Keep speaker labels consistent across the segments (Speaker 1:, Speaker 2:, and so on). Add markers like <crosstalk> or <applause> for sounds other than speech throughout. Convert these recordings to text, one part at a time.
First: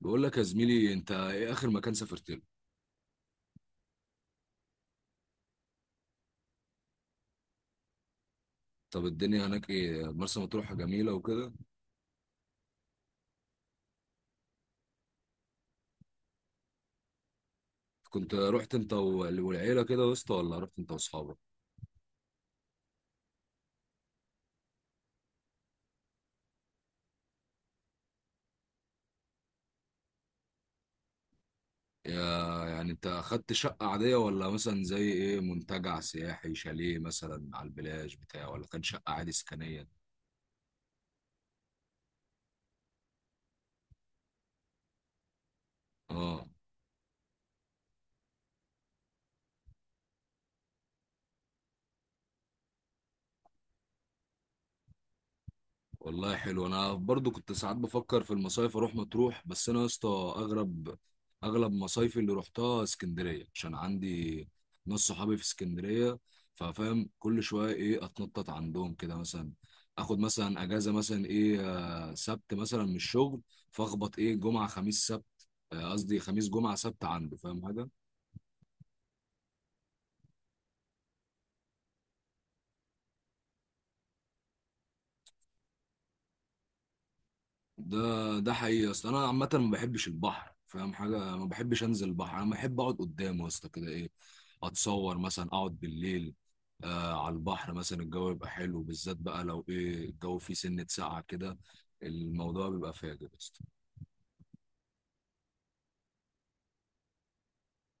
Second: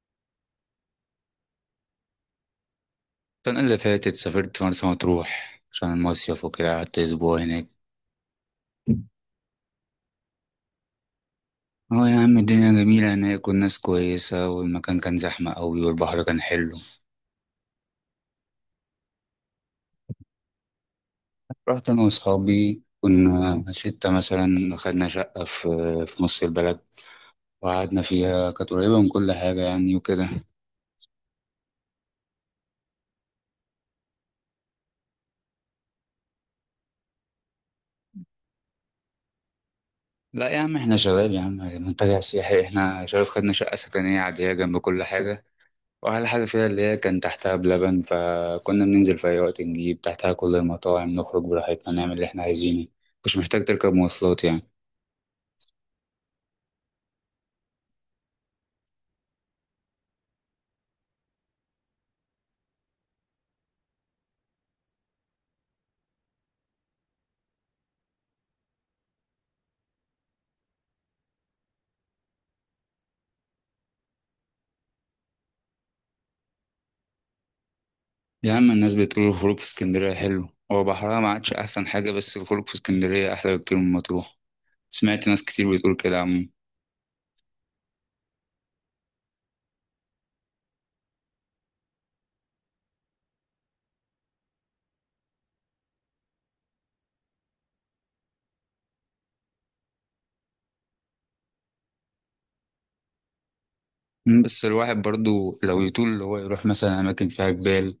Speaker 1: بقول لك يا زميلي، انت ايه اخر مكان سافرت له؟
Speaker 2: السنة اللي فاتت سافرت مرسى مطروح عشان المصيف وكده، قعدت أسبوع هناك.
Speaker 1: طب الدنيا هناك ايه؟ مرسى مطروح جميله وكده؟
Speaker 2: اه يا عم، الدنيا جميلة هناك والناس كويسة والمكان كان زحمة أوي والبحر كان حلو.
Speaker 1: كنت رحت انت والعيله كده يا اسطى، ولا رحت انت واصحابك؟
Speaker 2: رحت أنا وأصحابي، كنا ستة مثلا، خدنا شقة في نص البلد، وقعدنا فيها، كانت قريبة من كل حاجة يعني وكده.
Speaker 1: يعني انت اخدت شقه عاديه، ولا مثلا زي ايه؟ منتجع سياحي، شاليه مثلا على البلاج بتاع، ولا كان شقه عادي سكنيه؟
Speaker 2: لا يا عم، احنا شباب يا عم، منتجع سياحي؟ احنا شباب، خدنا شقة سكنية عادية جنب كل حاجة. واحلى
Speaker 1: اه
Speaker 2: حاجه فيها اللي هي كان تحتها بلبن، فكنا بننزل في اي وقت نجيب تحتها كل المطاعم، نخرج براحتنا، نعمل اللي احنا عايزينه. مش محتاج تركب مواصلات يعني.
Speaker 1: والله حلو. انا برضو كنت ساعات بفكر في المصايف اروح مطروح، بس انا يا اسطى اغرب اغلب مصايفي اللي روحتها اسكندريه، عشان عندي ناس صحابي في اسكندريه. ففاهم، كل شويه ايه اتنطط عندهم كده مثلا، اخد مثلا اجازه مثلا ايه، سبت مثلا من الشغل، فاخبط ايه جمعه خميس سبت، قصدي خميس جمعه سبت عنده، فاهم حاجه؟
Speaker 2: يا عم، الناس بتقول الخروج في اسكندريه حلو. هو بحرها ما عادش احسن حاجه، بس الخروج في اسكندريه احلى بكتير من مطروح. سمعت ناس كتير بتقول كده، عم.
Speaker 1: ده ده حقيقي. اصل انا عامه ما بحبش البحر، فاهم حاجه؟ ما بحبش انزل البحر، انا بحب اقعد قدامه يا اسطى كده ايه، اتصور مثلا اقعد بالليل آه على البحر مثلا، الجو يبقى حلو، بالذات بقى لو ايه الجو فيه سنه ساقعه كده، الموضوع بيبقى فاجر يا اسطى.
Speaker 2: بس الواحد برضو لو يطول اللي هو يروح مثلا أماكن فيها جبال،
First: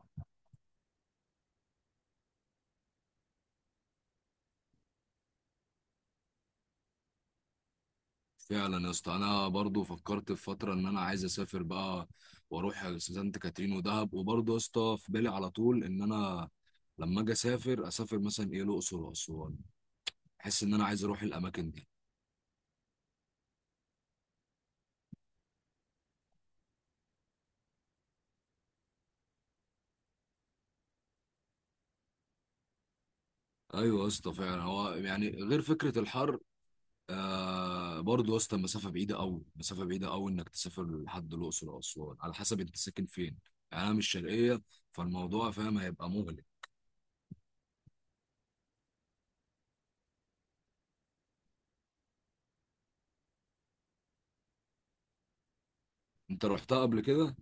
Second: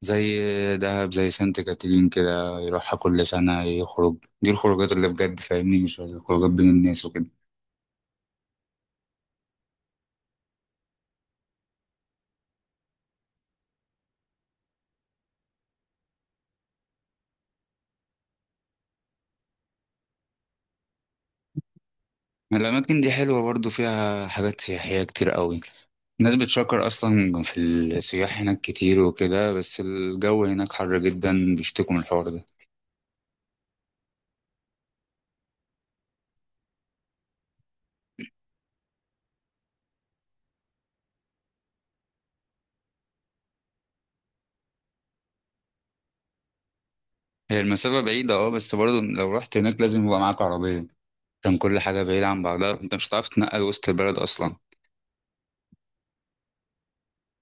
Speaker 2: زي دهب، زي سانت كاترين كده، يروحها كل سنة يخرج. دي الخروجات اللي بجد فاهمني، مش الخروجات بين الناس وكده.
Speaker 1: فعلا يا اسطى انا برضو فكرت في فتره ان انا عايز اسافر بقى، واروح سانت كاترين ودهب. وبرضو يا اسطى في بالي على طول ان انا لما اجي اسافر، اسافر مثلا ايه الاقصر واسوان، احس ان انا عايز اروح الاماكن دي.
Speaker 2: الأماكن دي حلوة برضو، فيها حاجات سياحية كتير قوي. الناس بتشكر أصلا، في السياح هناك كتير وكده، بس الجو هناك حر جدا، بيشتكوا من الحوار ده.
Speaker 1: ايوه يا اسطى فعلا، هو يعني غير فكره الحر، آه برضه يا اسطى المسافه بعيده قوي، مسافه بعيده قوي انك تسافر لحد الاقصر او اسوان، على حسب انت ساكن فين. يعني انا مش شرقيه، فالموضوع فاهم هيبقى مغلق.
Speaker 2: هي المسافة بعيدة، اه، بس برضو لو رحت هناك لازم يبقى معاك عربية، عشان كل حاجة بعيدة عن بعضها، انت مش هتعرف تتنقل وسط البلد أصلا.
Speaker 1: انت رحتها قبل كده؟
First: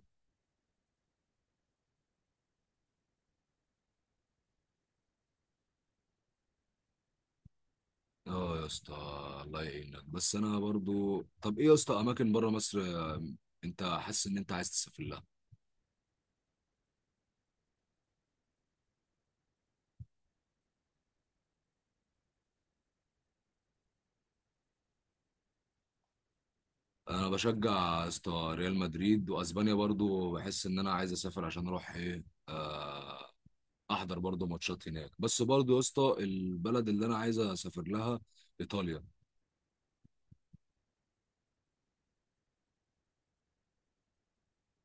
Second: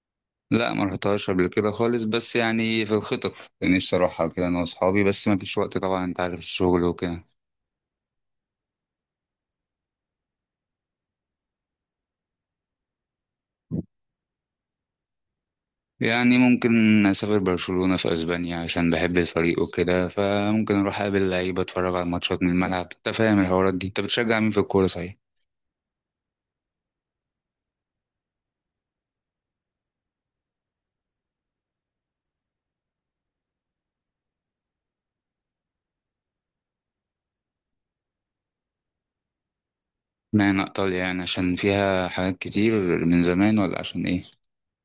Speaker 2: لا، ما رحتهاش قبل كده خالص، بس يعني في الخطط، يعني نفسي أروحها كده أنا وأصحابي، بس ما فيش وقت طبعا، أنت عارف الشغل وكده.
Speaker 1: اه يا اسطى. الله يعينك. بس انا برضه طب ايه يا اسطى اماكن بره مصر انت حاسس ان انت عايز تسافر لها؟
Speaker 2: يعني ممكن أسافر برشلونة في أسبانيا عشان بحب الفريق وكده، فممكن أروح أقابل لعيبة أتفرج على الماتشات من الملعب. أنت فاهم الحوارات دي. أنت بتشجع مين في الكورة صحيح؟
Speaker 1: انا بشجع يا اسطى ريال مدريد، واسبانيا برضه بحس ان انا عايز اسافر عشان اروح ايه آه، احضر برضو ماتشات هناك. بس برضو يا اسطى البلد اللي انا عايز اسافر لها ايطاليا.
Speaker 2: اشمعنى إيطاليا؟ يعني عشان فيها حاجات كتير من زمان، ولا عشان إيه؟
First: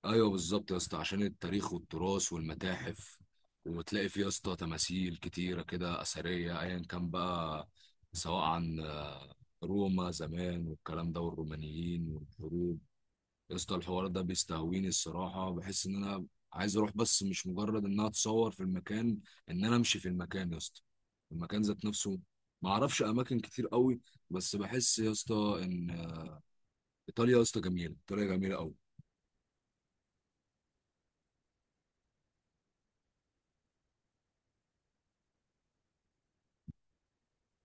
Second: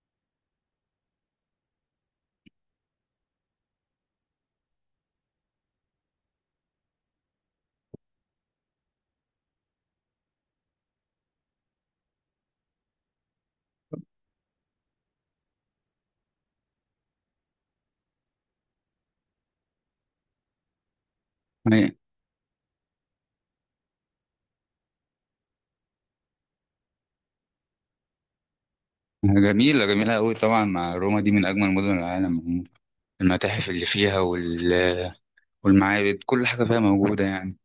Speaker 1: ايوه بالظبط يا اسطى، عشان التاريخ والتراث والمتاحف، وتلاقي فيه يا اسطى تماثيل كتيره كده اثريه ايا كان بقى، سواء عن روما زمان والكلام ده والرومانيين والحروب. يا اسطى الحوار ده بيستهويني الصراحة، بحس ان انا عايز اروح، بس مش مجرد انها تصور في المكان، ان انا امشي في المكان يا اسطى، المكان ذات
Speaker 2: أي-
Speaker 1: نفسه. ما اعرفش اماكن كتير قوي، بس بحس يا اسطى ان ايطاليا يا اسطى جميلة، ايطاليا جميلة قوي.
Speaker 2: جميلة، جميلة أوي طبعا. مع روما دي من أجمل مدن العالم. المتاحف اللي فيها والمعابد، كل حاجة فيها موجودة يعني.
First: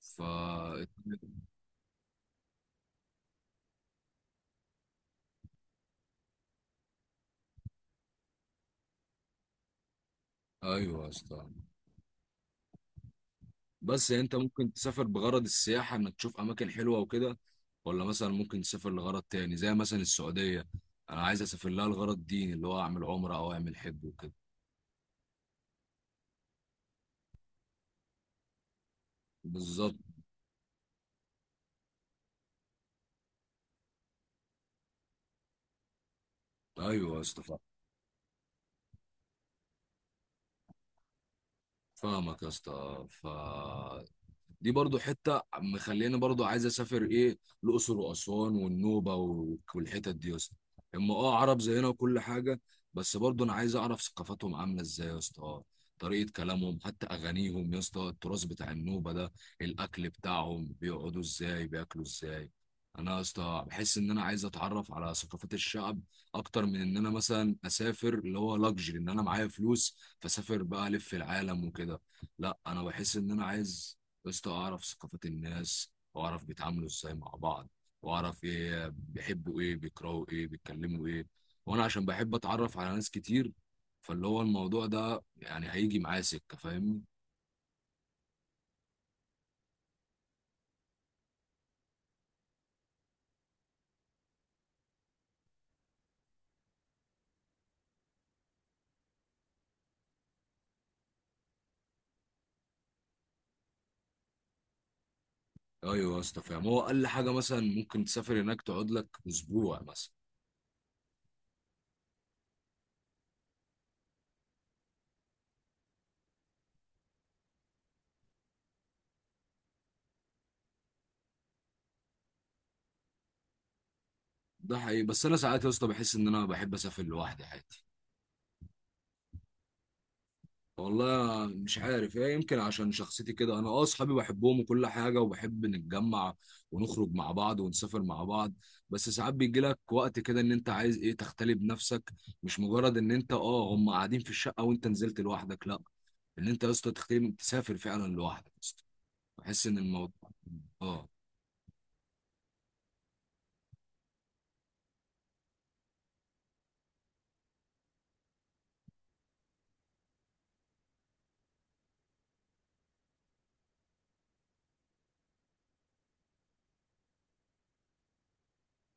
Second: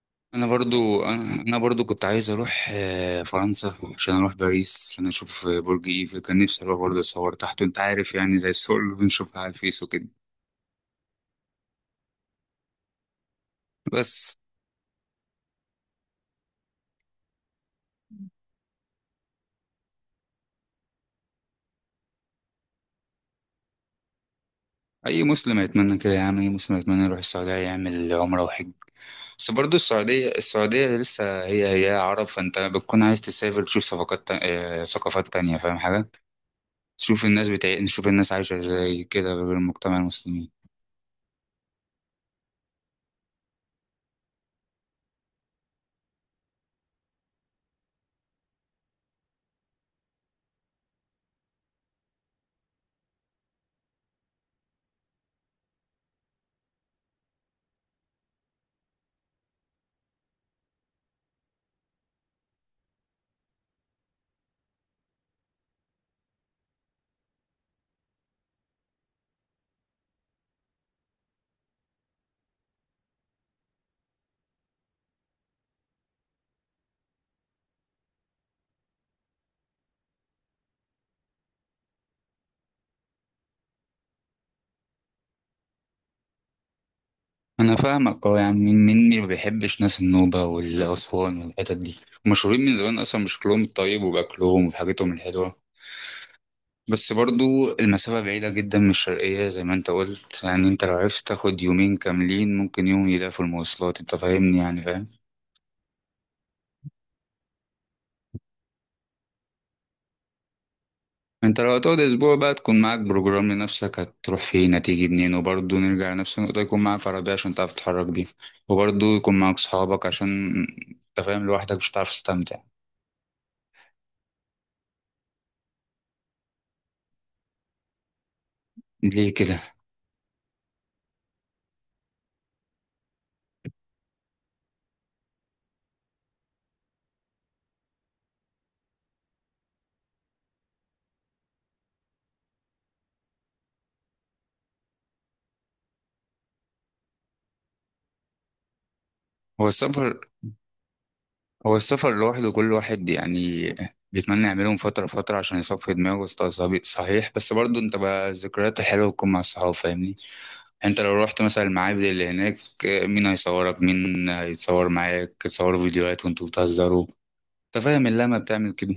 Speaker 1: ف
Speaker 2: انا برضو كنت عايز اروح فرنسا، عشان اروح باريس عشان اشوف برج ايفل، كان نفسي اروح برضو اتصور تحته، انت عارف، يعني زي الصور اللي بنشوفها على الفيس وكده.
Speaker 1: ايوه يا اسطى، بس يعني انت
Speaker 2: بس
Speaker 1: ممكن تسافر بغرض السياحة، انك تشوف اماكن حلوة وكده، ولا مثلا ممكن تسافر لغرض تاني، زي مثلا السعودية انا عايز اسافر لها لغرض ديني، اللي هو اعمل عمرة او اعمل حج وكده.
Speaker 2: اي مسلم يتمنى كده يا عم، اي مسلم يتمنى يروح السعوديه يعمل عمره وحج. بس برضو
Speaker 1: بالظبط،
Speaker 2: السعوديه لسه هي هي عرب، فانت بتكون عايز تسافر تشوف ثقافات ثقافات تانية، فاهم حاجه.
Speaker 1: ايوه يا
Speaker 2: تشوف الناس
Speaker 1: اسطى.
Speaker 2: بتاع نشوف الناس عايشه ازاي كده، غير المجتمع المسلمين.
Speaker 1: فاهمك يا اسطى. ف دي برضو حتة مخليني برضو عايز اسافر ايه، الاقصر واسوان والنوبة والحتت دي يا اسطى. اما اه عرب زينا وكل حاجة، بس برضو انا عايز اعرف ثقافتهم عاملة ازاي يا اسطى، طريقة كلامهم حتى، اغانيهم يا اسطى، التراث بتاع النوبة ده، الاكل بتاعهم، بيقعدوا ازاي، بياكلوا ازاي. انا يا اسطى بحس ان انا عايز اتعرف على ثقافات الشعب، اكتر من ان انا مثلا اسافر اللي هو لاكجري، ان انا معايا فلوس فسافر بقى الف العالم وكده. لا انا بحس ان انا عايز يا اسطى اعرف ثقافات الناس، واعرف بيتعاملوا ازاي مع بعض، واعرف ايه بيحبوا، ايه بيكرهوا، ايه بيتكلموا ايه. وانا عشان بحب اتعرف على ناس كتير، فاللي هو الموضوع ده يعني هيجي معايا سكه، فاهمني؟
Speaker 2: انا فاهمك، اه، يعني مين مني ما بيحبش ناس النوبة والاسوان والحتت دي، مشهورين من زمان اصلا بشكلهم الطيب وباكلهم وبحاجتهم الحلوة. بس برضو المسافة بعيدة جدا من الشرقية زي ما انت قلت، يعني انت لو عرفت تاخد يومين كاملين، ممكن يوم يلاقي في المواصلات، انت فاهمني يعني، فاهم.
Speaker 1: ايوه يا اسطى فاهم. هو اقل حاجه مثلا ممكن تسافر هناك تقعد لك اسبوع مثلا.
Speaker 2: انت لو هتقعد اسبوع بقى، تكون معاك بروجرام لنفسك، هتروح فين هتيجي منين، وبرضه نرجع لنفس النقطة، يكون معاك عربية عشان تعرف تتحرك بيها، وبرضه يكون معاك صحابك، عشان انت فاهم، لوحدك مش هتعرف تستمتع.
Speaker 1: ده حقيقي، بس انا ساعات يا اسطى بحس ان انا بحب اسافر لوحدي عادي.
Speaker 2: ليه كده؟
Speaker 1: والله مش عارف ايه، يمكن عشان شخصيتي كده. انا اه اصحابي بحبهم وكل حاجه، وبحب نتجمع ونخرج مع بعض ونسافر مع بعض، بس ساعات بيجي لك وقت كده ان انت عايز ايه تختلي بنفسك، مش مجرد ان انت اه هم قاعدين في الشقه وانت نزلت لوحدك، لا، ان انت يا اسطى تختلي، تسافر فعلا لوحدك يا اسطى. بحس
Speaker 2: هو
Speaker 1: ان
Speaker 2: السفر
Speaker 1: الموضوع اه.
Speaker 2: هو السفر لوحده كل واحد يعني بيتمنى يعمله من فترة لفترة عشان يصفي دماغه وسط صحيح، بس برضه انت بقى الذكريات الحلوة بتكون مع الصحاب فاهمني. انت لو رحت مثلا المعابد اللي هناك، مين هيصورك؟ مين هيتصور معاك؟ تصوروا فيديوهات وانتوا بتهزروا. انت فاهم اللمة بتعمل كده.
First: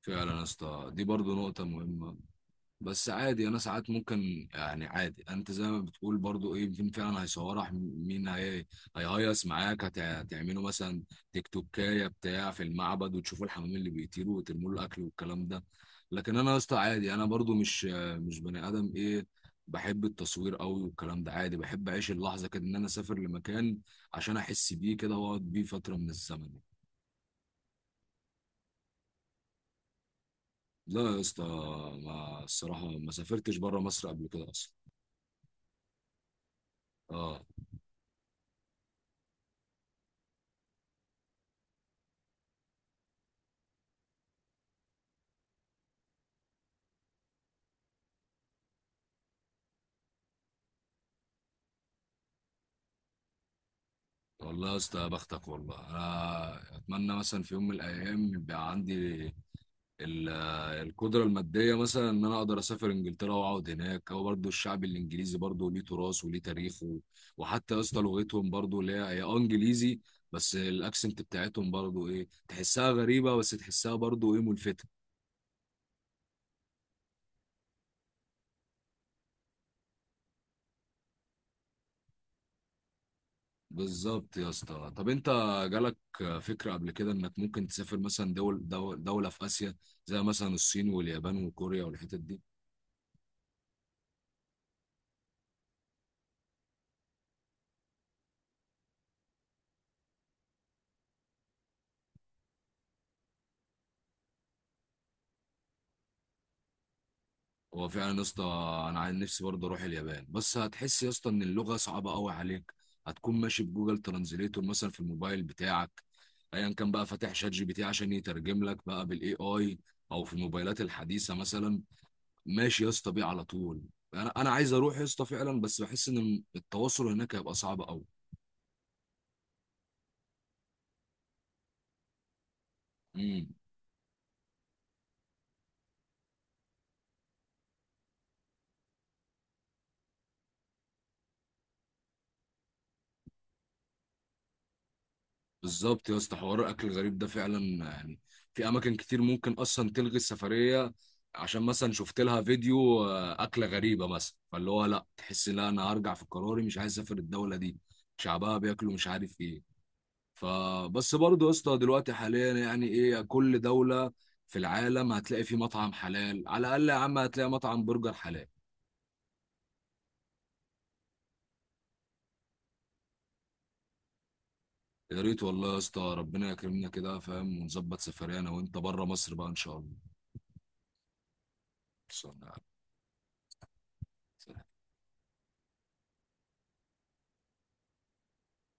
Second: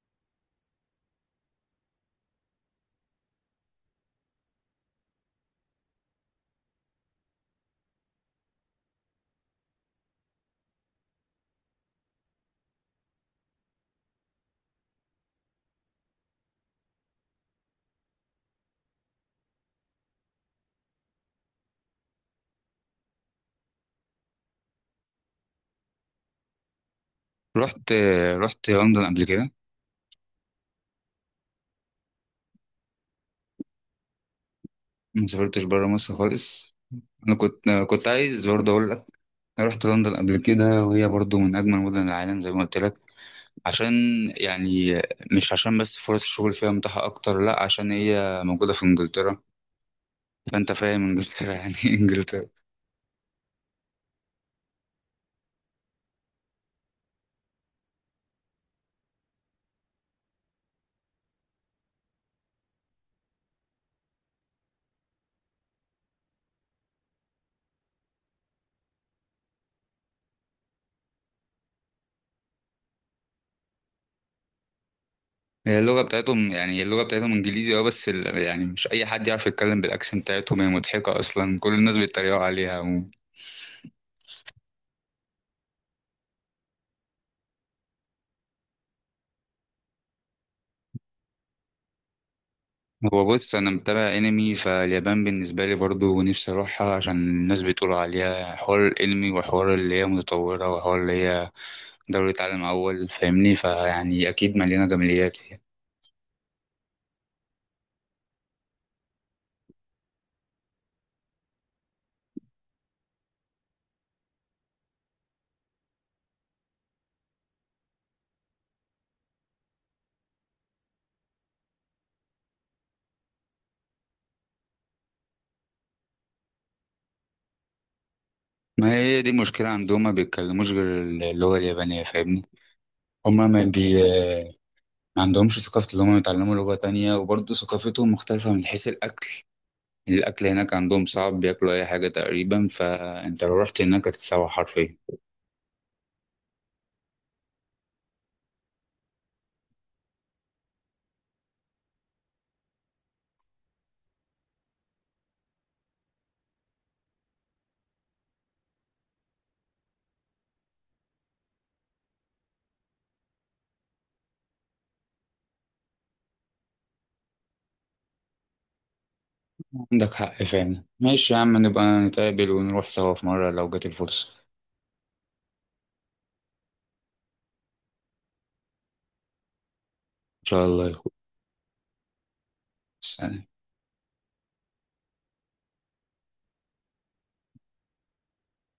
Speaker 1: فعلا يا اسطى دي برضو نقطه مهمه. بس عادي انا ساعات ممكن يعني عادي، انت زي ما بتقول برضو ايه، مين فعلا هيصورك، مين هي هيهيص معاك، هتعملوا مثلا تيك توكايه بتاع في المعبد، وتشوفوا الحمام اللي بيطيروا وترموا له الاكل والكلام ده. لكن انا يا اسطى عادي، انا برضو مش بني ادم ايه بحب التصوير قوي والكلام ده، عادي بحب اعيش اللحظه كده، ان انا اسافر لمكان عشان احس بيه كده، واقعد بيه فتره من الزمن.
Speaker 2: رحت لندن قبل كده؟
Speaker 1: لا يا اسطى. ما الصراحه ما سافرتش بره مصر قبل كده اصلا.
Speaker 2: ما سافرتش بره مصر خالص؟ انا
Speaker 1: اه.
Speaker 2: كنت آه، كنت عايز برضه اقول لك. أنا رحت لندن قبل كده، وهي برضه من اجمل مدن العالم زي ما قلت لك. عشان، يعني، مش عشان بس فرص الشغل فيها متاحة أكتر، لأ، عشان هي موجودة في إنجلترا. فأنت فاهم إنجلترا <laughs> يعني إيه إنجلترا.
Speaker 1: والله يا اسطى يا بختك والله. انا اتمنى مثلا في يوم من الايام يبقى عندي القدره الماديه، مثلا ان انا اقدر اسافر انجلترا واقعد هناك، او برضو الشعب الانجليزي برضو ليه تراث وليه تاريخه. وحتى يا اسطى لغتهم برضو اللي هي اه انجليزي، بس الاكسنت بتاعتهم برضو ايه تحسها غريبه، بس تحسها برضو ايه ملفته.
Speaker 2: هي اللغة بتاعتهم، يعني اللغة بتاعتهم إنجليزي، أه، بس يعني مش أي حد يعرف يتكلم بالأكسنت بتاعتهم، هي مضحكة أصلا، كل الناس بيتريقوا عليها عموما.
Speaker 1: بالظبط يا اسطى. طب انت جالك فكره قبل كده انك ممكن تسافر مثلا دول دوله في اسيا، زي مثلا الصين واليابان وكوريا والحتت دي؟
Speaker 2: هو بص، أنا متابع أنمي، فاليابان بالنسبة لي برضو نفسي أروحها، عشان الناس بتقول عليها حوار الأنمي وحوار اللي هي متطورة وحوار اللي هي دورة عالم أول، فاهمني، فيعني أكيد مليانة جماليات.
Speaker 1: هو فعلا يا اسطى انا عن نفسي برضه اروح اليابان، بس هتحس يا اسطى ان اللغه صعبه قوي عليك، هتكون ماشي بجوجل ترانزليتور مثلا في الموبايل بتاعك، ايا كان بقى فاتح شات جي بي تي عشان يترجم لك بقى بالاي اي، او في الموبايلات الحديثه مثلا ماشي يا اسطى بيه على طول. انا عايز اروح يا اسطى فعلا، بس بحس ان التواصل هناك هيبقى صعب
Speaker 2: ما هي دي المشكلة عندهم، ما بيتكلموش غير اللغة اليابانية فاهمني.
Speaker 1: قوي.
Speaker 2: هما ما بي ما عندهمش ثقافة اللي هما يتعلموا لغة تانية، وبرضه ثقافتهم مختلفة من حيث الأكل. الأكل هناك عندهم صعب، بياكلوا أي حاجة تقريبا، فأنت لو رحت هناك هتتسوح حرفيا.
Speaker 1: بالظبط يا اسطى، حوار الاكل الغريب ده فعلا يعني في اماكن كتير ممكن اصلا تلغي السفريه، عشان مثلا شفت لها فيديو اكله غريبه مثلا، فاللي هو لا تحس لا انا هرجع في قراري، مش عايز اسافر الدوله دي، شعبها بياكلوا مش عارف ايه. فبس برضه يا اسطى دلوقتي حاليا يعني ايه كل دوله في العالم هتلاقي في مطعم حلال على الاقل، يا عم هتلاقي مطعم برجر حلال.
Speaker 2: عندك حق فعلا، ماشي يا عم، نبقى نتقابل ونروح سوا في مرة لو جت الفرصة.
Speaker 1: يا ريت والله يا اسطى، ربنا يكرمنا كده، فاهم، ونظبط سفرية انا وانت بره مصر بقى ان شاء الله.
Speaker 2: إن شاء الله يا أخوي.
Speaker 1: خلصانة يا
Speaker 2: سلام.
Speaker 1: عم.